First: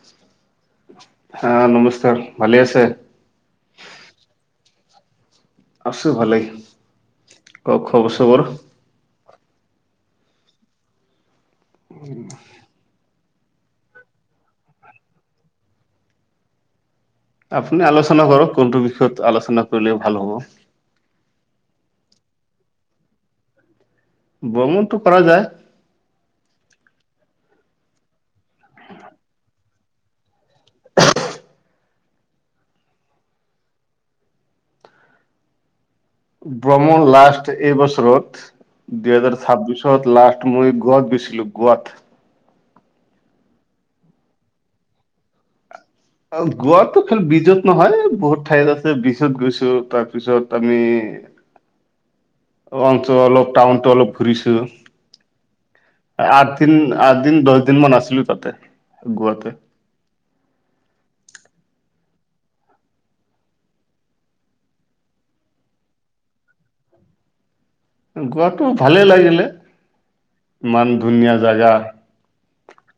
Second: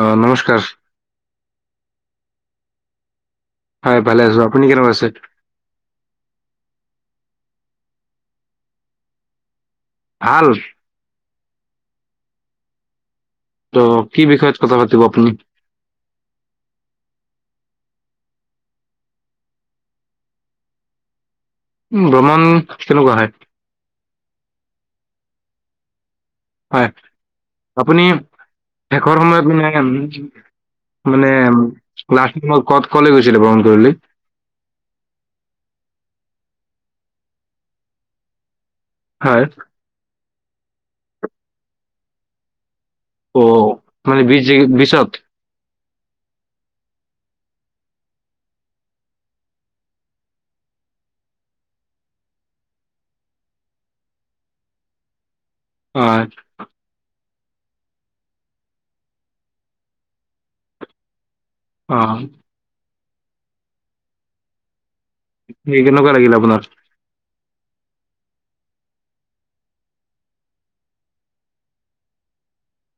অ নমস্কাৰ হা, নমস্কাৰ ভালে আছে। হয়, ভালে আছোঁ আপুনি কেনেকুৱা আছে। আছোঁ ভালেই, কওঁক খবৰ চবৰ? ভাল। উম। ত'কি বিষয়ত কথা পাতিব আপুনি? আপুনি আলোচনা কৰক কোনটো বিষয়ত আলোচনা কৰিলে ভাল হ'ব। ভ্ৰমণ কেনেকুৱা হয়? ভ্ৰমনটো পাৰা যায়। হয় আপুনি শেষৰ সময়ত ম মানে লাষ্ট টাইমত ক'ত কলে গৈছিলে ভ্ৰমণ কৰি? [unintelligible] ভ্ৰমণ লাষ্ট এইবছৰত দুইহাজাৰ হয় ছাব্বিছত লাষ্ট। মই গোৱাত গৈছিলোঁ গোৱাত। অ', মানে বিশজ বিছত। অ', গোৱাটো খাল বীজত নহয় বহুত ঠাইত আছে বীজত গৈছোঁ তাৰপিছত আমি। [inaudible] অঞ্চল অলপ টাউনতো অলপ ঘূৰিছোঁ। হয় আঠ দিন, আঠ দিন, দহ দিন মান আছিলোঁ তাতে গোৱাতে। অ'। কেনেকুৱা লাগিল আপোনাৰ? গোৱাতটো ভালেই লাগিলে ইমান ধুনীয়া জেগা।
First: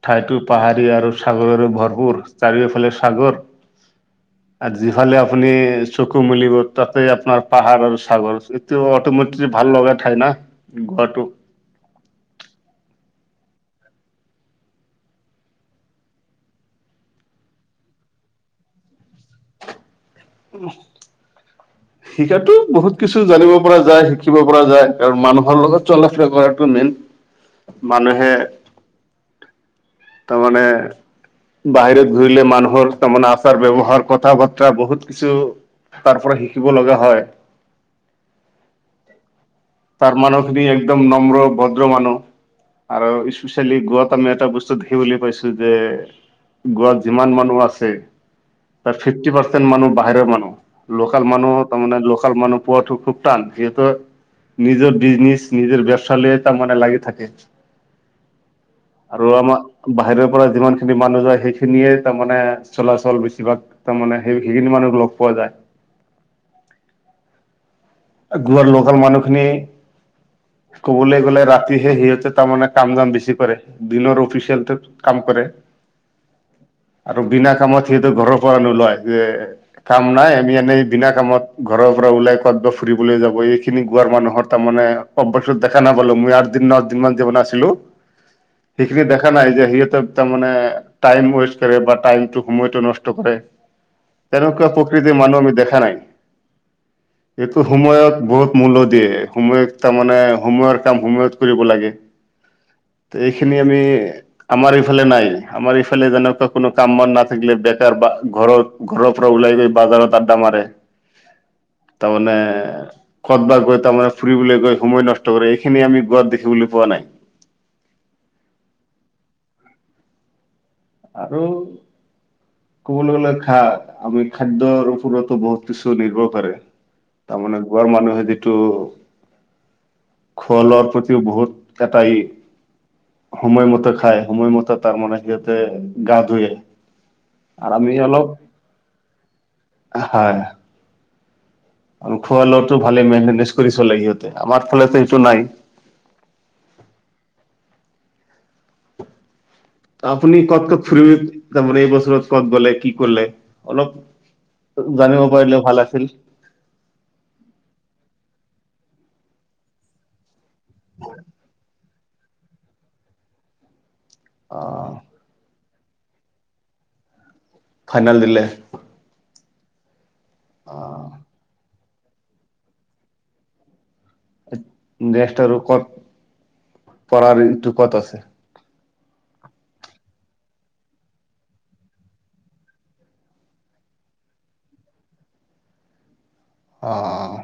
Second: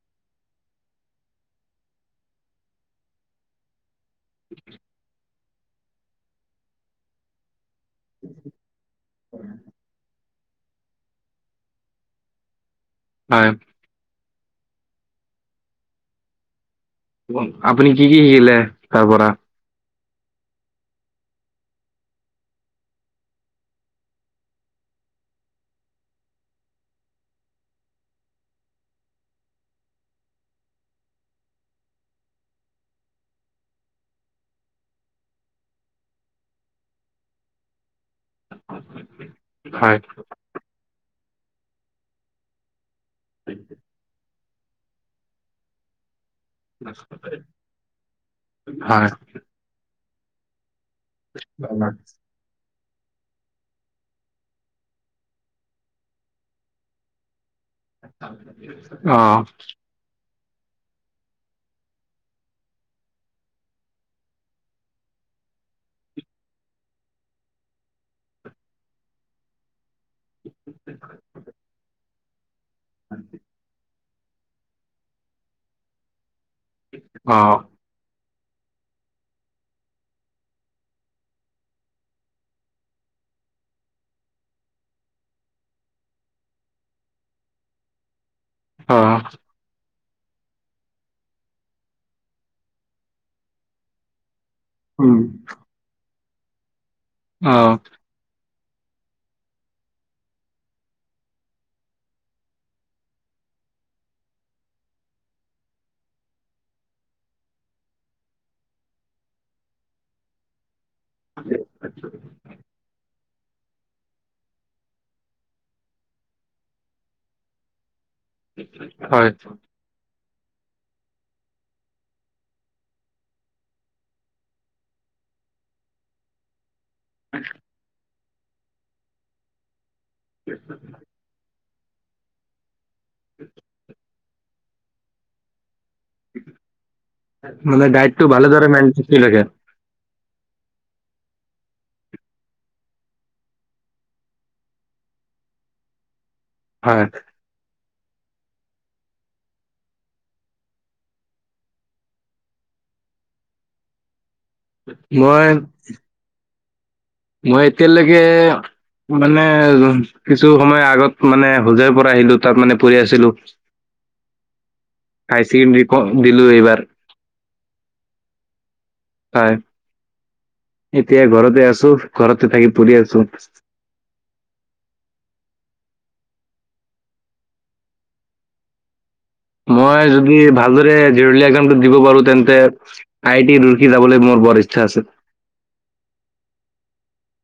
ঠাইতো পাহাৰীয়া আৰু সাগৰৰে ভৰপূৰ চাৰিওফালে সাগৰ। [inaudible] আৰু যিফালে আপুনি চকু মিলিব তাতে আপোনাৰ পাহাৰ আৰু সাগৰ, এইটো অটমেটিক। ভাল লগা ঠাই না গোৱাটো। হয়। আপুনি কি, কি শিকিলে তাৰ পৰা? উম [unintelligible] শিকাতো বহুত কিছু জানিব পৰা যায় শিকিব পৰা যায় কাৰণ মানুহৰ লগত চলাফুৰা কৰাটো মেইন মানুহে তাৰমানে বাহিৰত ঘূৰিলে মানুহৰ তাৰমানে আচাৰ ব্যৱহাৰ কথা বাৰ্তা বহুত কিছু তাৰ পৰা শিকিব লগা হয় অ তাৰ মানুহখিনি একদম নম্ৰ ভদ্ৰ মানুহ আৰু স্পেচিয়ালি গোৱা এটা বস্ত ছত সি বুলি পাইছো যে গোৱাত যিমান মানুহ আছে তাৰ হয় ফিফটি পাৰ্চেন্ট মানুহ বাহিৰৰ মানুহ লোকেল মানুহ তাৰমানে লোকেল মানুহ পোৱাটো খুব টান সিহেতৰ নিজৰ বিজনেছ নিজৰ ব্যৱসায় লৈ তাৰমানে লাগি থাকে অ আৰু আমাক বাহিৰৰ যিমান খিনি মানুহ যায় সেইখিনিয়ে তাৰমানে চলাচল বেছিভাগ তাৰমানে সেই সেইখিনি মানুহ লগ পোৱা যায় [unintelligible] তোমাৰ লোকেল মানুহ খিনি কবলৈ গ'লে ৰাতিহে সিহঁতে তাৰমানে কাম দাম বেছি কৰে দিনৰ অফিচিয়েলটো কাম কৰে আৰু অ বিনা কামত সিয়েতো ঘৰৰ নোলায় যে কাম নাই আমি এনেই দিনা কামত ঘৰৰ পৰা ওলাই কত ব ফুৰিবলৈ যাব এইখিনি গোৱাৰ মানুহৰ তাৰ মানে অত দেখা নাপালো মই আঠ দিন নচ দিন মান যিমান আছিলো [inaudible] সেইখিনি দেখা নাই যে সিহঁতে তাৰ মানে টাইম ওয়েষ্ট কৰে বা টাইম সময়টো নষ্ট কৰে। তেনেকুৱা উম প্ৰকৃতিৰ মানুহ আমি দেখা নাই অ এইটো সময়ত বহুত মূল দিয়ে সময়ত তাৰমানে সময়ৰ কাম সময়ত কৰিব লাগে। [inaudible] এইখিনি আমি আমাৰ ইফালে নাই আমাৰ ইফালে যেনেকুৱা কোনো কাম বন নাথাকিলে বেকাৰ বা ঘৰৰ ঘৰৰ পৰা ওলাই গৈ বাজাৰত তডা মাৰে হয় [inaudible] তা মানে খত বা গৈ তাৰমানে ফুৰিবলৈ গৈ সোমাই নষ্ট কৰে এইখিনি আমি গোৱাত দেখিবলৈ পোৱা নাই। হয় আৰু ক'বলৈ গ'লে খা আমি খাদ্যৰওপৰতো বহুত কিছু নিৰ্ভৰ কৰে। তাৰমানে গৰ মানুহে যিটো খোৱা লোৱাৰ প্ৰতিও বহুত কটাই সময়মতে খায় সময়মতে তাৰ মানে সিহতে মানে ডাইটটো অলপ ভালদৰে মেন লাগে হয়। আৰু খোৱা লোৱাটো ভালে মেনতেনেজ কৰি চলে ইহঁতে আমাৰ ফালে এইটো নাই। হয় আপুনি কত কত ফুৰিব তাৰমানে এইবছৰত কত গলে কি কৰলে অলপ জানিব মই পাৰিলে ভাল আছিল। মই এতিয়ালৈকে মানে কিছু সময় আগত মানে হোজাই তাৰ মানে পঢ়ি আছিলো আহ হাইছেকেন্দাৰী ক দিলো এইবাৰ। ফাইনেল দিলে? হয় আহ এতিয়া ঘৰতে আছো ঘৰতে থাকি পঢ়ি আছো। ৰেস্ট আৰু কত পঢ়া ৰেস্টটো কত আছে? মই যদি ভালদৰে জৰুলীয়া কাম দিব পাৰো তেন্তে আই টি ডিউতি যাবলৈ মোৰ বৰ ইচ্ছা আছে। আহ।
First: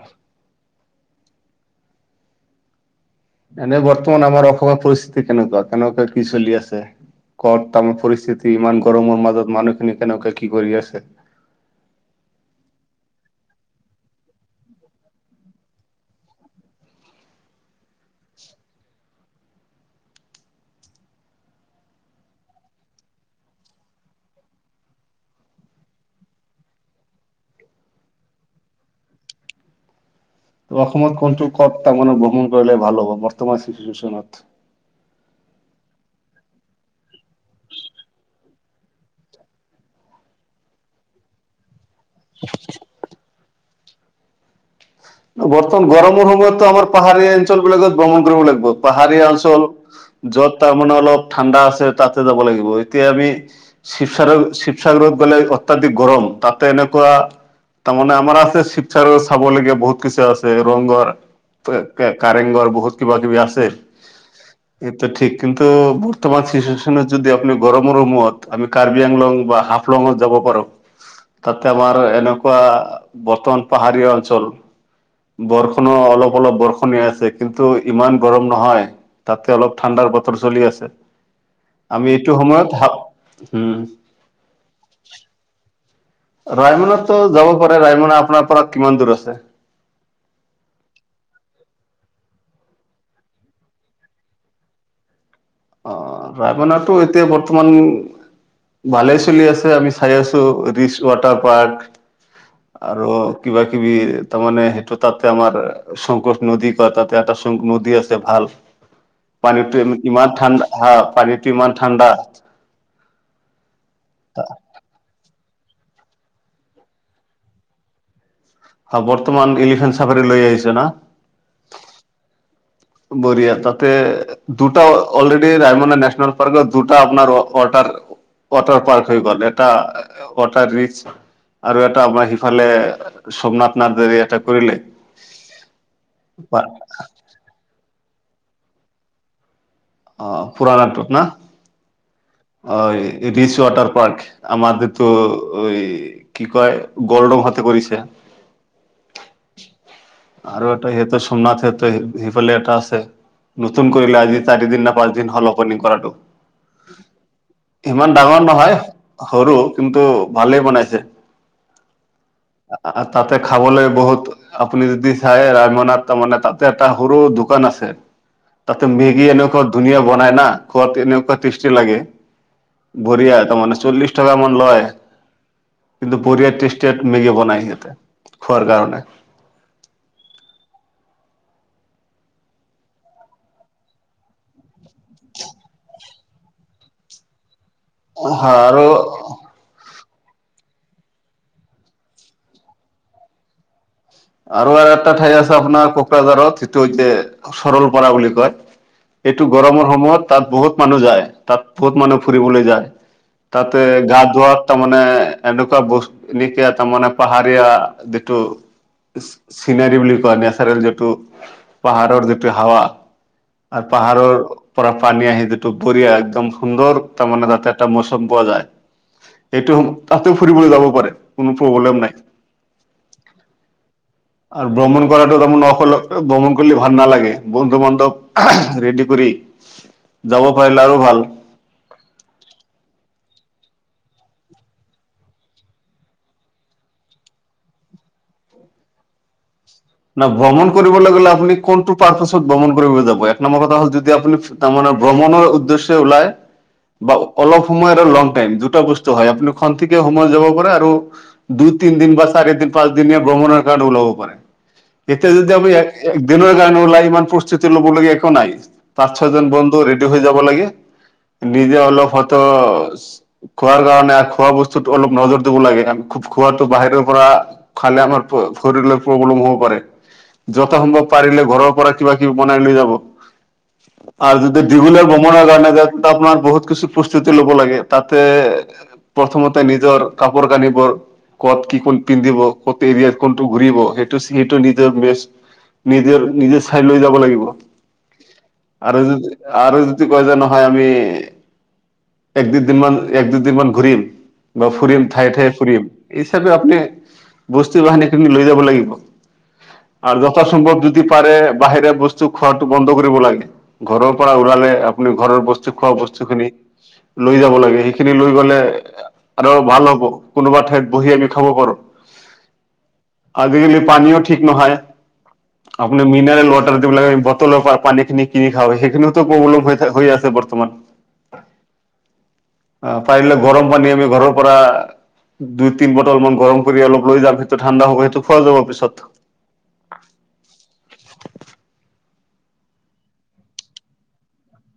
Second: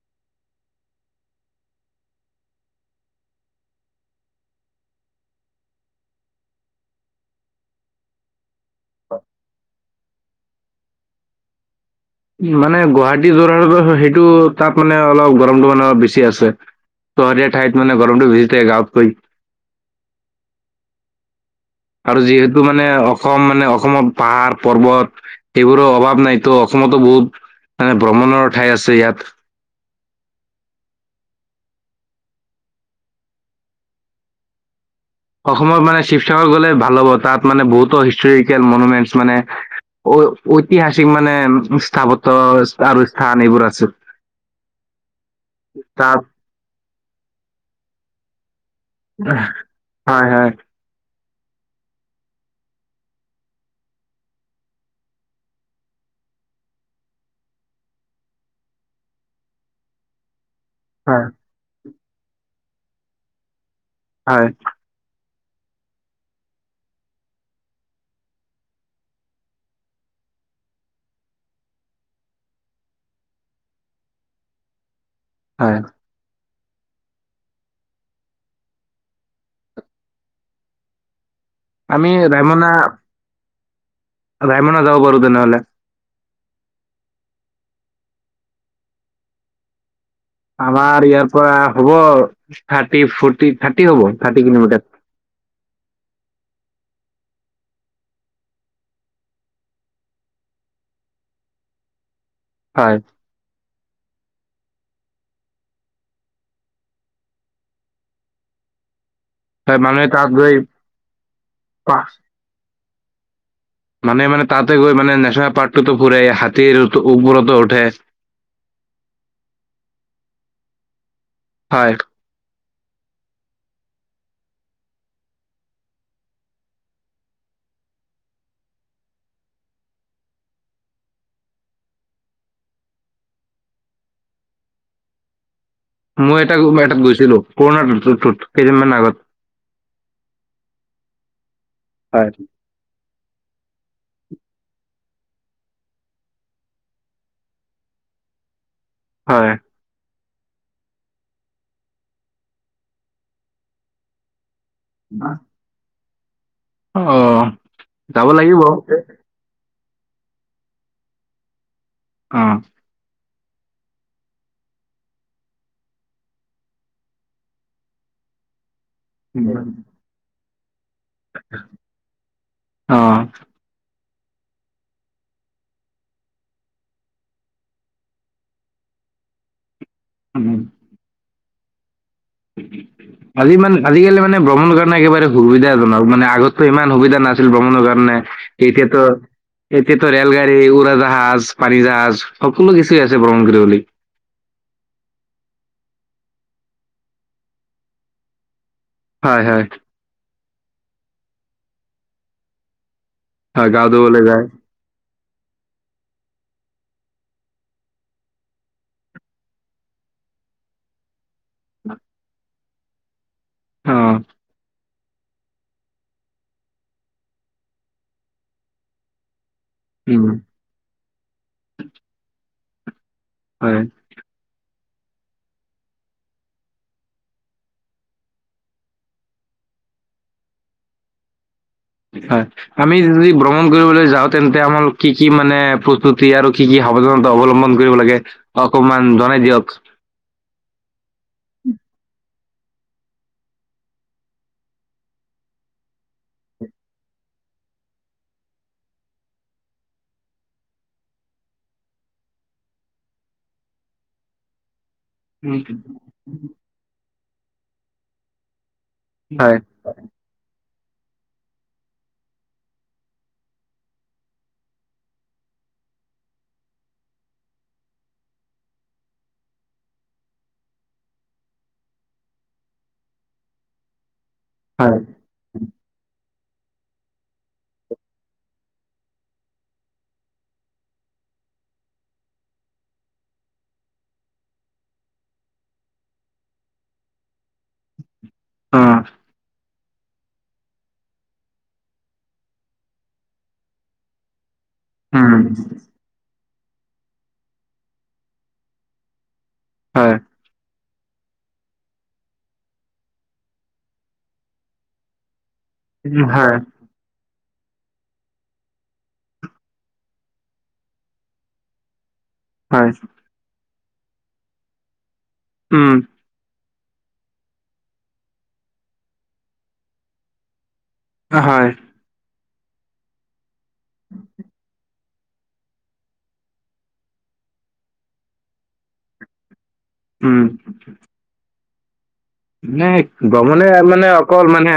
এনেই বৰ্তমান আমাৰ অসমৰ পৰিস্থিতি কেনেকুৱা কেনেকুৱা কি চলি আছে? কৰ তামাৰ পৰিস্থিতি ইমান গৰমৰ মাজত মানুহখিনি কেনেকে কি কৰি আছে? [inaudible] মানে গুৱাহাটী যোৰহাট সেইটো তাত মানে অলপ গৰমটো মানে অলপ বেছি আছে। ত হৰিীয়া ঠাইত মানে গৰমটো ভিজ দেগ আপক আৰু যিহেতু মানে অসম মানে অসমত পাহাৰ পৰ্বত সেইবোৰৰ অভাৱ নাইতো অসম অসমতো বহুত মানে ভ্ৰমণৰ ঠাই আছে ইয়াত। ত অসমত কোনটো কথ তাৰ মানে ভ্ৰহণ কৰিলে ভাল হব বৰ্তমান চিচচনত? অসমত মানে শিৱসাগৰ গ'লে ভাল হ'ব তাত মানে বহুতো হিষ্টৰিকেল মনুমেণ্টছ মানে ঐতিহাসিক মানে স্থাপত্ আৰু স্থান এইবোৰ আছে। বৰ্তমান তাত গৰমৰ সময়তো আমাৰ পাহাৰীয়া অঞ্চল বিলাকত ভ্ৰমণ কৰিব লাগিব পাহাৰীয়া অঞ্চল হয় য'ত হয় তাৰমানানে অলপ ঠাণ্ডা আছে তাতে যাব লাগিব এতিয়া আমি শিৱসাগ শিৱসাগত গ'লে অত্যাধিক গৰম তাতে এনেকুৱা তাৰমানে আমাৰ আছে শিৱসাৰ চাবলগীয়া বহুত বত কিছু আছে ৰংঘৰ হয় কাৰেংঘৰ বহুত কিবা কিবি আছে হয় এইটো ঠিক কিন্তু বৰ্তমান চিচুৱুৱচনেত যদি আপনি গৰমৰমত আমি কাৰ্বি আংলং বা হাফলঙত যাব তাতে আমাৰ এনেকুৱা বৰ্তমান পাহাৰীয়া অঞ্চল হয় বৰষণো অলপ অলপ বৰষ শন আছে কিন্তু ইমান গৰম নহয় তাতে অলপ ঠাণ্ডাৰ বতৰ চলি আছে। আমি এইটো সময়ত হপ হম, ৰাইমনা যাব পাৰো তেনেহ'লে। ৰায়মনাতো যাব পাৰা যায় ৰায়মনা আপোনাৰ পৰা কিমান দূৰ আছে? আমাৰ ইয়াৰ পৰা হ'ব থাৰ্টি-ফৰ্টি থাৰ্টি হ'ব থাৰ্টি কিলোমিটাৰ। অ, ৰাইমনাটো এতিয়া বৰ্তমান ভালে চলি আছে আমি চাই আছো ৰিচ ৱাটাৰ পাৰ্ক, হয় আৰু কিবা কিবি তাৰমানে সেইটো তাতে আমাৰ শংকোচ নদী [unintelligible] তাতে এটা নদী আছে ভাল, [inaudible] পানীতো মানুহে ইমান তাত গৈ ঠাণ্ডা হা পানীতো ইমান পা- ঠাণ্ডা। মানে মানে তাতে গৈ মানে নেশ্যনেল পাৰ্কটোতো ফুৰে হাতীৰ উ ওৰ্বৰতো উঠে। হয় বৰ্তমান এলিফেণ্ট চাফাৰী লৈ আহিছে না? হয়। বঢ়িয়া তাতে দুটা অলৰেডি ৰাায়মনা নেশ্যনেল পাৰ্ক দুটা আপোনাৰ ৱাটাৰ ৱাটাৰ পাৰ্ক হৈ গ'ল এটা ৱাটাৰ ৰিচ, আৰু এটা আমাৰ সিফালে সোমনাথ নাৰ্জাৰী এটা কৰিলে। মই এটা এটাত গৈছিলোঁ পুৰণাতোত কেইদিনমান আগত। অ, পুৰাণাটোত না হয় অ, ৰিচ ৱাটাৰ পাৰ্ক আমাৰ [unintelligible] ঐ কি কয় গৰডং হতে কৰিছে। হয়। আৰু এটা সিহঁতৰ সোমনাথ সিহঁতে সিফালে এটা আছে নতুন কৰিলে আজি চাৰি দিন নে পাঁচ দিন হ'ল অপেনিং কৰাটো। অ ইমান যাব ডাঙৰ লাগিব অ নহয় সৰু কিন্তু ভালেই বনাইছে। অ আ-আ তাতে খাবলৈ বহুত আপুনি যদি চাই ৰামনাত তাৰ মানে তাতে এটা সৰু দোকান আছে, [inaudible] তাতে মেগী এনেকুৱা ধুনীয়া বনায় না, খুৱাত এনেকুৱা তেচটি লাগে বৰহিয়া তাৰ মানে চল্লিশ টকা মান লয় কিন্তু বৰহিয়া টেষ্ট মেগি বনাই সিহতে খোৱাৰ কাৰণে। [inaudible] [inaudible] আজি মানে আজিকালি মানে ভ্ৰমণে কাৰনে একেবাৰে সুবিধাজনক মানে আগতকৈ ইমান সুবিধা নাছিল ভ্ৰমণ কাৰণে আৰু এতিয়াতো, এতিয়া ৰেলগাড়ী, উৰাজাহাজ, পানী জাহাজ সকলো কিছু আছে ভ্ৰমণ কৰিবলৈ। আৰু, আৰু এটা ঠাই আছে আপোনাৰ কোকৰাঝাৰত সেইটো হৈছে সৰলপাৰা বুলি কয়। হয় এইটো হয় গৰমৰ সময়ত তাত বহুত মানুহ যায় তাত বহুত মানুহ ফুৰিবলৈ যায়। হয় তাতে গাঁও গা ধুবলৈ যায় ধোৱাৰাত তাৰমানে এনেকুৱা বস [unintelligible] এটা মানে পাহাৰীয়া যিটো চিনাৰি বুলি কোৱা নেচাৰেল যিটো পাহাৰৰ যিটো হাৱা আৰু অ পাহাৰৰ পৰা পানী আহি যিটো [unintelligible] একদম সুন্দৰ তাৰমানে যাতে এটা মৌচম পোৱা যায়। সেইটো উম তাতে ফুৰিবলৈ যাব পাৰে কোনো প্ৰব্লেম নাই। হয়। আৰু ভ্ৰমণ কৰাটো তাৰমানে অকলে ভ্ৰমণ কৰিলে ভাল নালাগে বন্ধু, বান্ধৱ ৰেডি কৰি যাব পাৰিলে আৰু ভাল। হয়, আমি যদি ভ্ৰমণ কৰিবলৈ যাও তেন্তে আমাৰ কি, কি মানে প্ৰস্তুতি আৰু কি, কি সাৱধানতা অৱলম্বন কৰিব লাগে, অকমান জনাই দিয়ক। ন, ভ্ৰমণ কৰিবলৈ গ'লে আপুনি কোনটো পাৰপাত ভ্ৰমণ কৰিবলৈ যাব এক নম্বৰ কথা হ'ল যদি আপুনি তাৰানে ভ্ৰমণৰ উদ্দেশ্যে ওলাই বা অলপ সময় আৰু লং টাইম দুটা বস্তু হয় আপুনি ক থ সময় যাব পাৰে আৰু দুই দু, তি দিন বা চাৰি দিন, পাঁচ দিনীয়া ভ্ৰমণৰ কাৰণে ওলাব পাৰে। এতিয়া যদি আমি এক দিনৰ গান ওলাই ইমান প্ৰস্তুতি ল'ব লগীয়া একো নাই। পাঁছ, ছয়জন হয়, বন্ধু ৰেডি হৈ যাব লাগে। [inaudible] নিজে অলপ হয়ত খোৱাৰ কাৰণে খোৱা বস্তুত অলপ নজৰ দিব লাগে আমি খুব খোৱা বাহিৰৰ পৰা খালে আমাৰ শৰ প্ৰব্লেম হ যত সম্ভৱ পাৰিলে ঘৰৰ পৰা কিবা, কিবি বনাই লৈ যাব। আৰু যদি হয়, দীঘলৰ ভ্ৰমণৰ কাৰণে যায়ন্ত আপোনাৰ বহুত কিছু প্ৰস্তুতি ল'ব লাগে তাতে প্ৰথমতে নিজৰ কাপোৰ, কানিবোৰ কত কি কোন পিন্ধিব ক'ত এৰিয়াত কোনটো ঘূৰিব সেইটো সেইটো নিজৰ বেচ নিজৰ, নিজে চাই লৈ যাব লাগিব। আৰু, অ', আৰু কয় যে নহয় আমি এক, দুদিন মমান এক, দুদিন মমান ঘূৰিম। বা ফুৰিম ঠায়ে, উম, ঠায়ে ফুৰিম এইচাপে আপুনি বস্তু বাহিনীখিনি লৈ যাব লাগিব। হয়, আৰু যথাসাস্ভৱ যদি যদি পাৰে বাহিৰে বস্তু খোৱাটো বন্ধ কৰিব লাগে। ঘৰৰ পৰা ওলালে আপুনি ঘৰৰ বস্তু খোৱা উম, বস্তু খিনি হয়, লৈ যাব লাগে। সেইখিনি লৈ গলে আৰু ভাল হ'ব কোনোবা ঠাইত বহি আমি খাব পাৰো। হয়। আজিকালি পানীও ঠিক নহয় উম, আপুনি মিনেল দিব লাগে বটলৰ পানীখিনি কিনি খাওঁ সেইখিনও প্ৰব্লেম হৈ, হৈ আছে বৰ্তমান। হয়। আহ পাৰিলে গৰম পানী আমি ঘৰৰ পৰা দুই, তিন বটল মান গৰম কৰি অলপ লৈ যাম সেইটো ঠাণ্ডা হ'ব সেইটো খোৱা যাব পিছত উম, ম, গমনে মানে অকল মানে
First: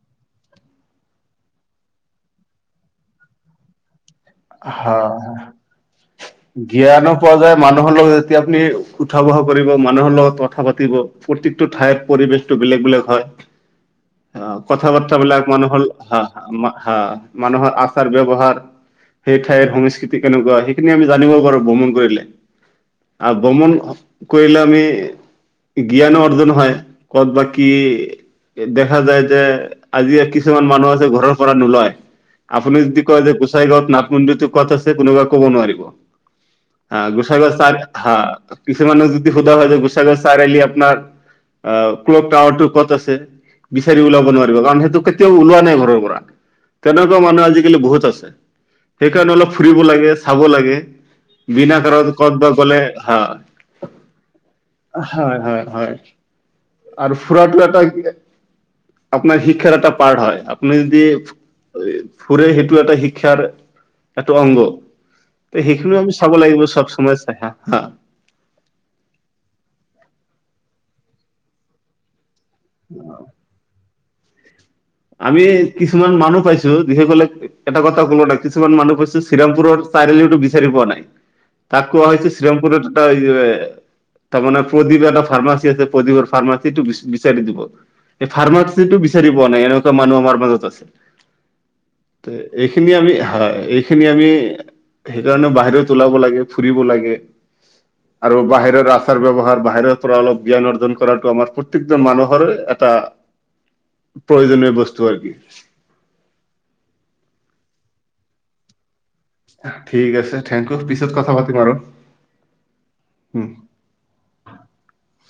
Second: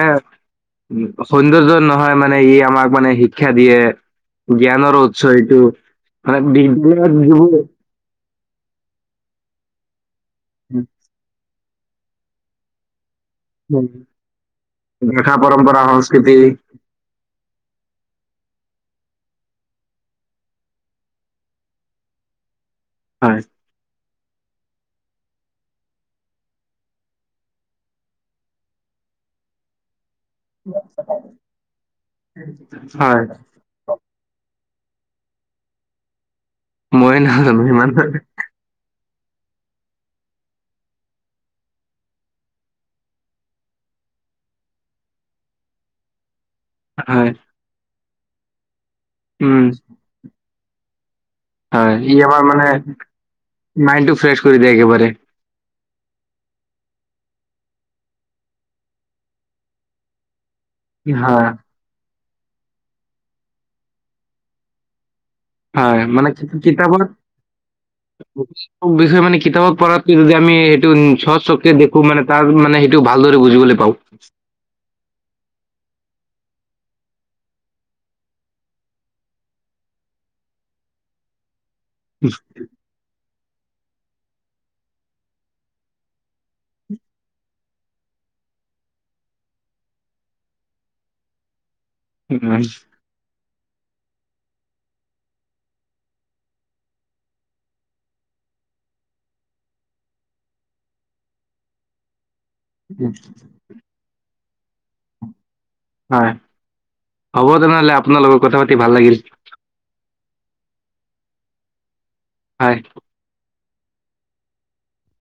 উ, সৌন্দৰ্য নহয় মানে ই আমাক মানে শিক্ষা দিয়ে। জ্ঞানৰ উৎস হয়। এইটো মানে বিজ্ঞান জ্ঞানো য পোৱা যায় মানুহৰ লগত আপুনি উঠা বহা কৰিব মানুহৰ লগত কথা পাতিব টো ঠাইত পৰিবেশটো বেলেগ বেলেগ হয়। উম। অ', কথা বাৰ্তাবিলাক মানুহৰ হা হা মানুহৰ আচাৰ ব্যৱহাৰ সেই ঠাইৰ সংস্কৃতি কেনেকুৱা সেইখিনি আমি জানিব পাৰো ভ্ৰমণ কৰিলে। আহ হয়, ভ্ৰমণ কৰিলে আমি জ্ঞানো অৰ্জন হয়। ক'ত বা কি দেখা যায় যে আজি কিছুমান মানুহ আছে ঘৰৰ পৰা নোলায়। আপুনি যদি কয় হয়, যে গোচাই গাঁৱত ন [unintelligible] ক'ত আছে কোনোবায়ে ক'ব নোৱাৰিব। হা ময়ে গোসাই নাজানো ইমান [unintelligible] কিছুমানে সোধা হয় যে গোসাই গাৱৰ চাৰিআলি আপোনাৰ আহ ক্ল'ক টাৱাৰ ক'ত আছে? বিচাৰি ওলাব নোৱাৰিব। কাৰণ সেইটো কেতিয়াও ওলোৱা নাই ঘৰৰ পৰা। তেনেকুৱা হয়। মানুহ আজিকালি বহুত আছে। সেইকাৰণে অলপ উম, ফুৰিব লাগে চাব লাগে। বিনা হয়। কাৰণত ই ক'ত আমাৰ বা মানে গ'লে হা মাইণ্ডটো ফ্ৰেছ কৰি দিয়ে একেবাৰে। হয় হয় হয়। আৰু ফুৰাটো এটা আপোনাৰ শিক্ষাৰ এটা পাৰট হয়। আপুনি যদি হয়, ফুৰে সেইটো এটা শিক্ষাৰ এটা অংগ। ত সেইখিনিও হয়। আমি মানে চাব কি লাগিব চব কিতাপত সময় চাইহে। বিষয়ে মানে কিতাপত পঢ়াতকৈ যদি আমি টো চ চকুৰে দেখো মানে তাৰ মানে সেইটো ভালদৰে বুজিবলৈ পাওঁ। আমি কিছুমান মানুহ পাইছো যিসকলে এটা কথা কলো নাই কিছুমান মানুহ পাইছো শ্ৰীমপুৰৰ চাৰি আলিটো বিচাৰি পোৱা নাই। তাক কোৱা হৈছে শ্ৰীমপুৰৰ এটা তাৰমানে প্ৰদীপ এটা ফাৰ্মাচী আছে প্ৰদীপৰ ফাৰমাৰ্চীটো বিচাৰি দিব। এই ফাৰ্মাচটো বিচাৰি পোৱা নাই। মানুহ আমাৰ মাজত আছে উম, এইখিনি আমি হয়। এইখিনি আমি সেইকাৰণে বাহিৰ লাব লাগে ফুৰিব লাগে। আৰু বাহিৰৰ আচাৰ ব্যৱহাৰ বাহিৰৰ পৰা অলপ জ্ঞান অৰ্জন কৰাটো আমাৰ প্ৰত্যেকজন মানুহৰে এটা উম। প্ৰয়োজনীয় বস্তু আৰু কি। হয়ন হ'ব তেনেহলে আপোনাৰ লগত কথা পাতি ভাল লাগিল। ঠিক আছে থেংক ইউ পিছত কথা পাতিম আৰু। হয়। [inaudible]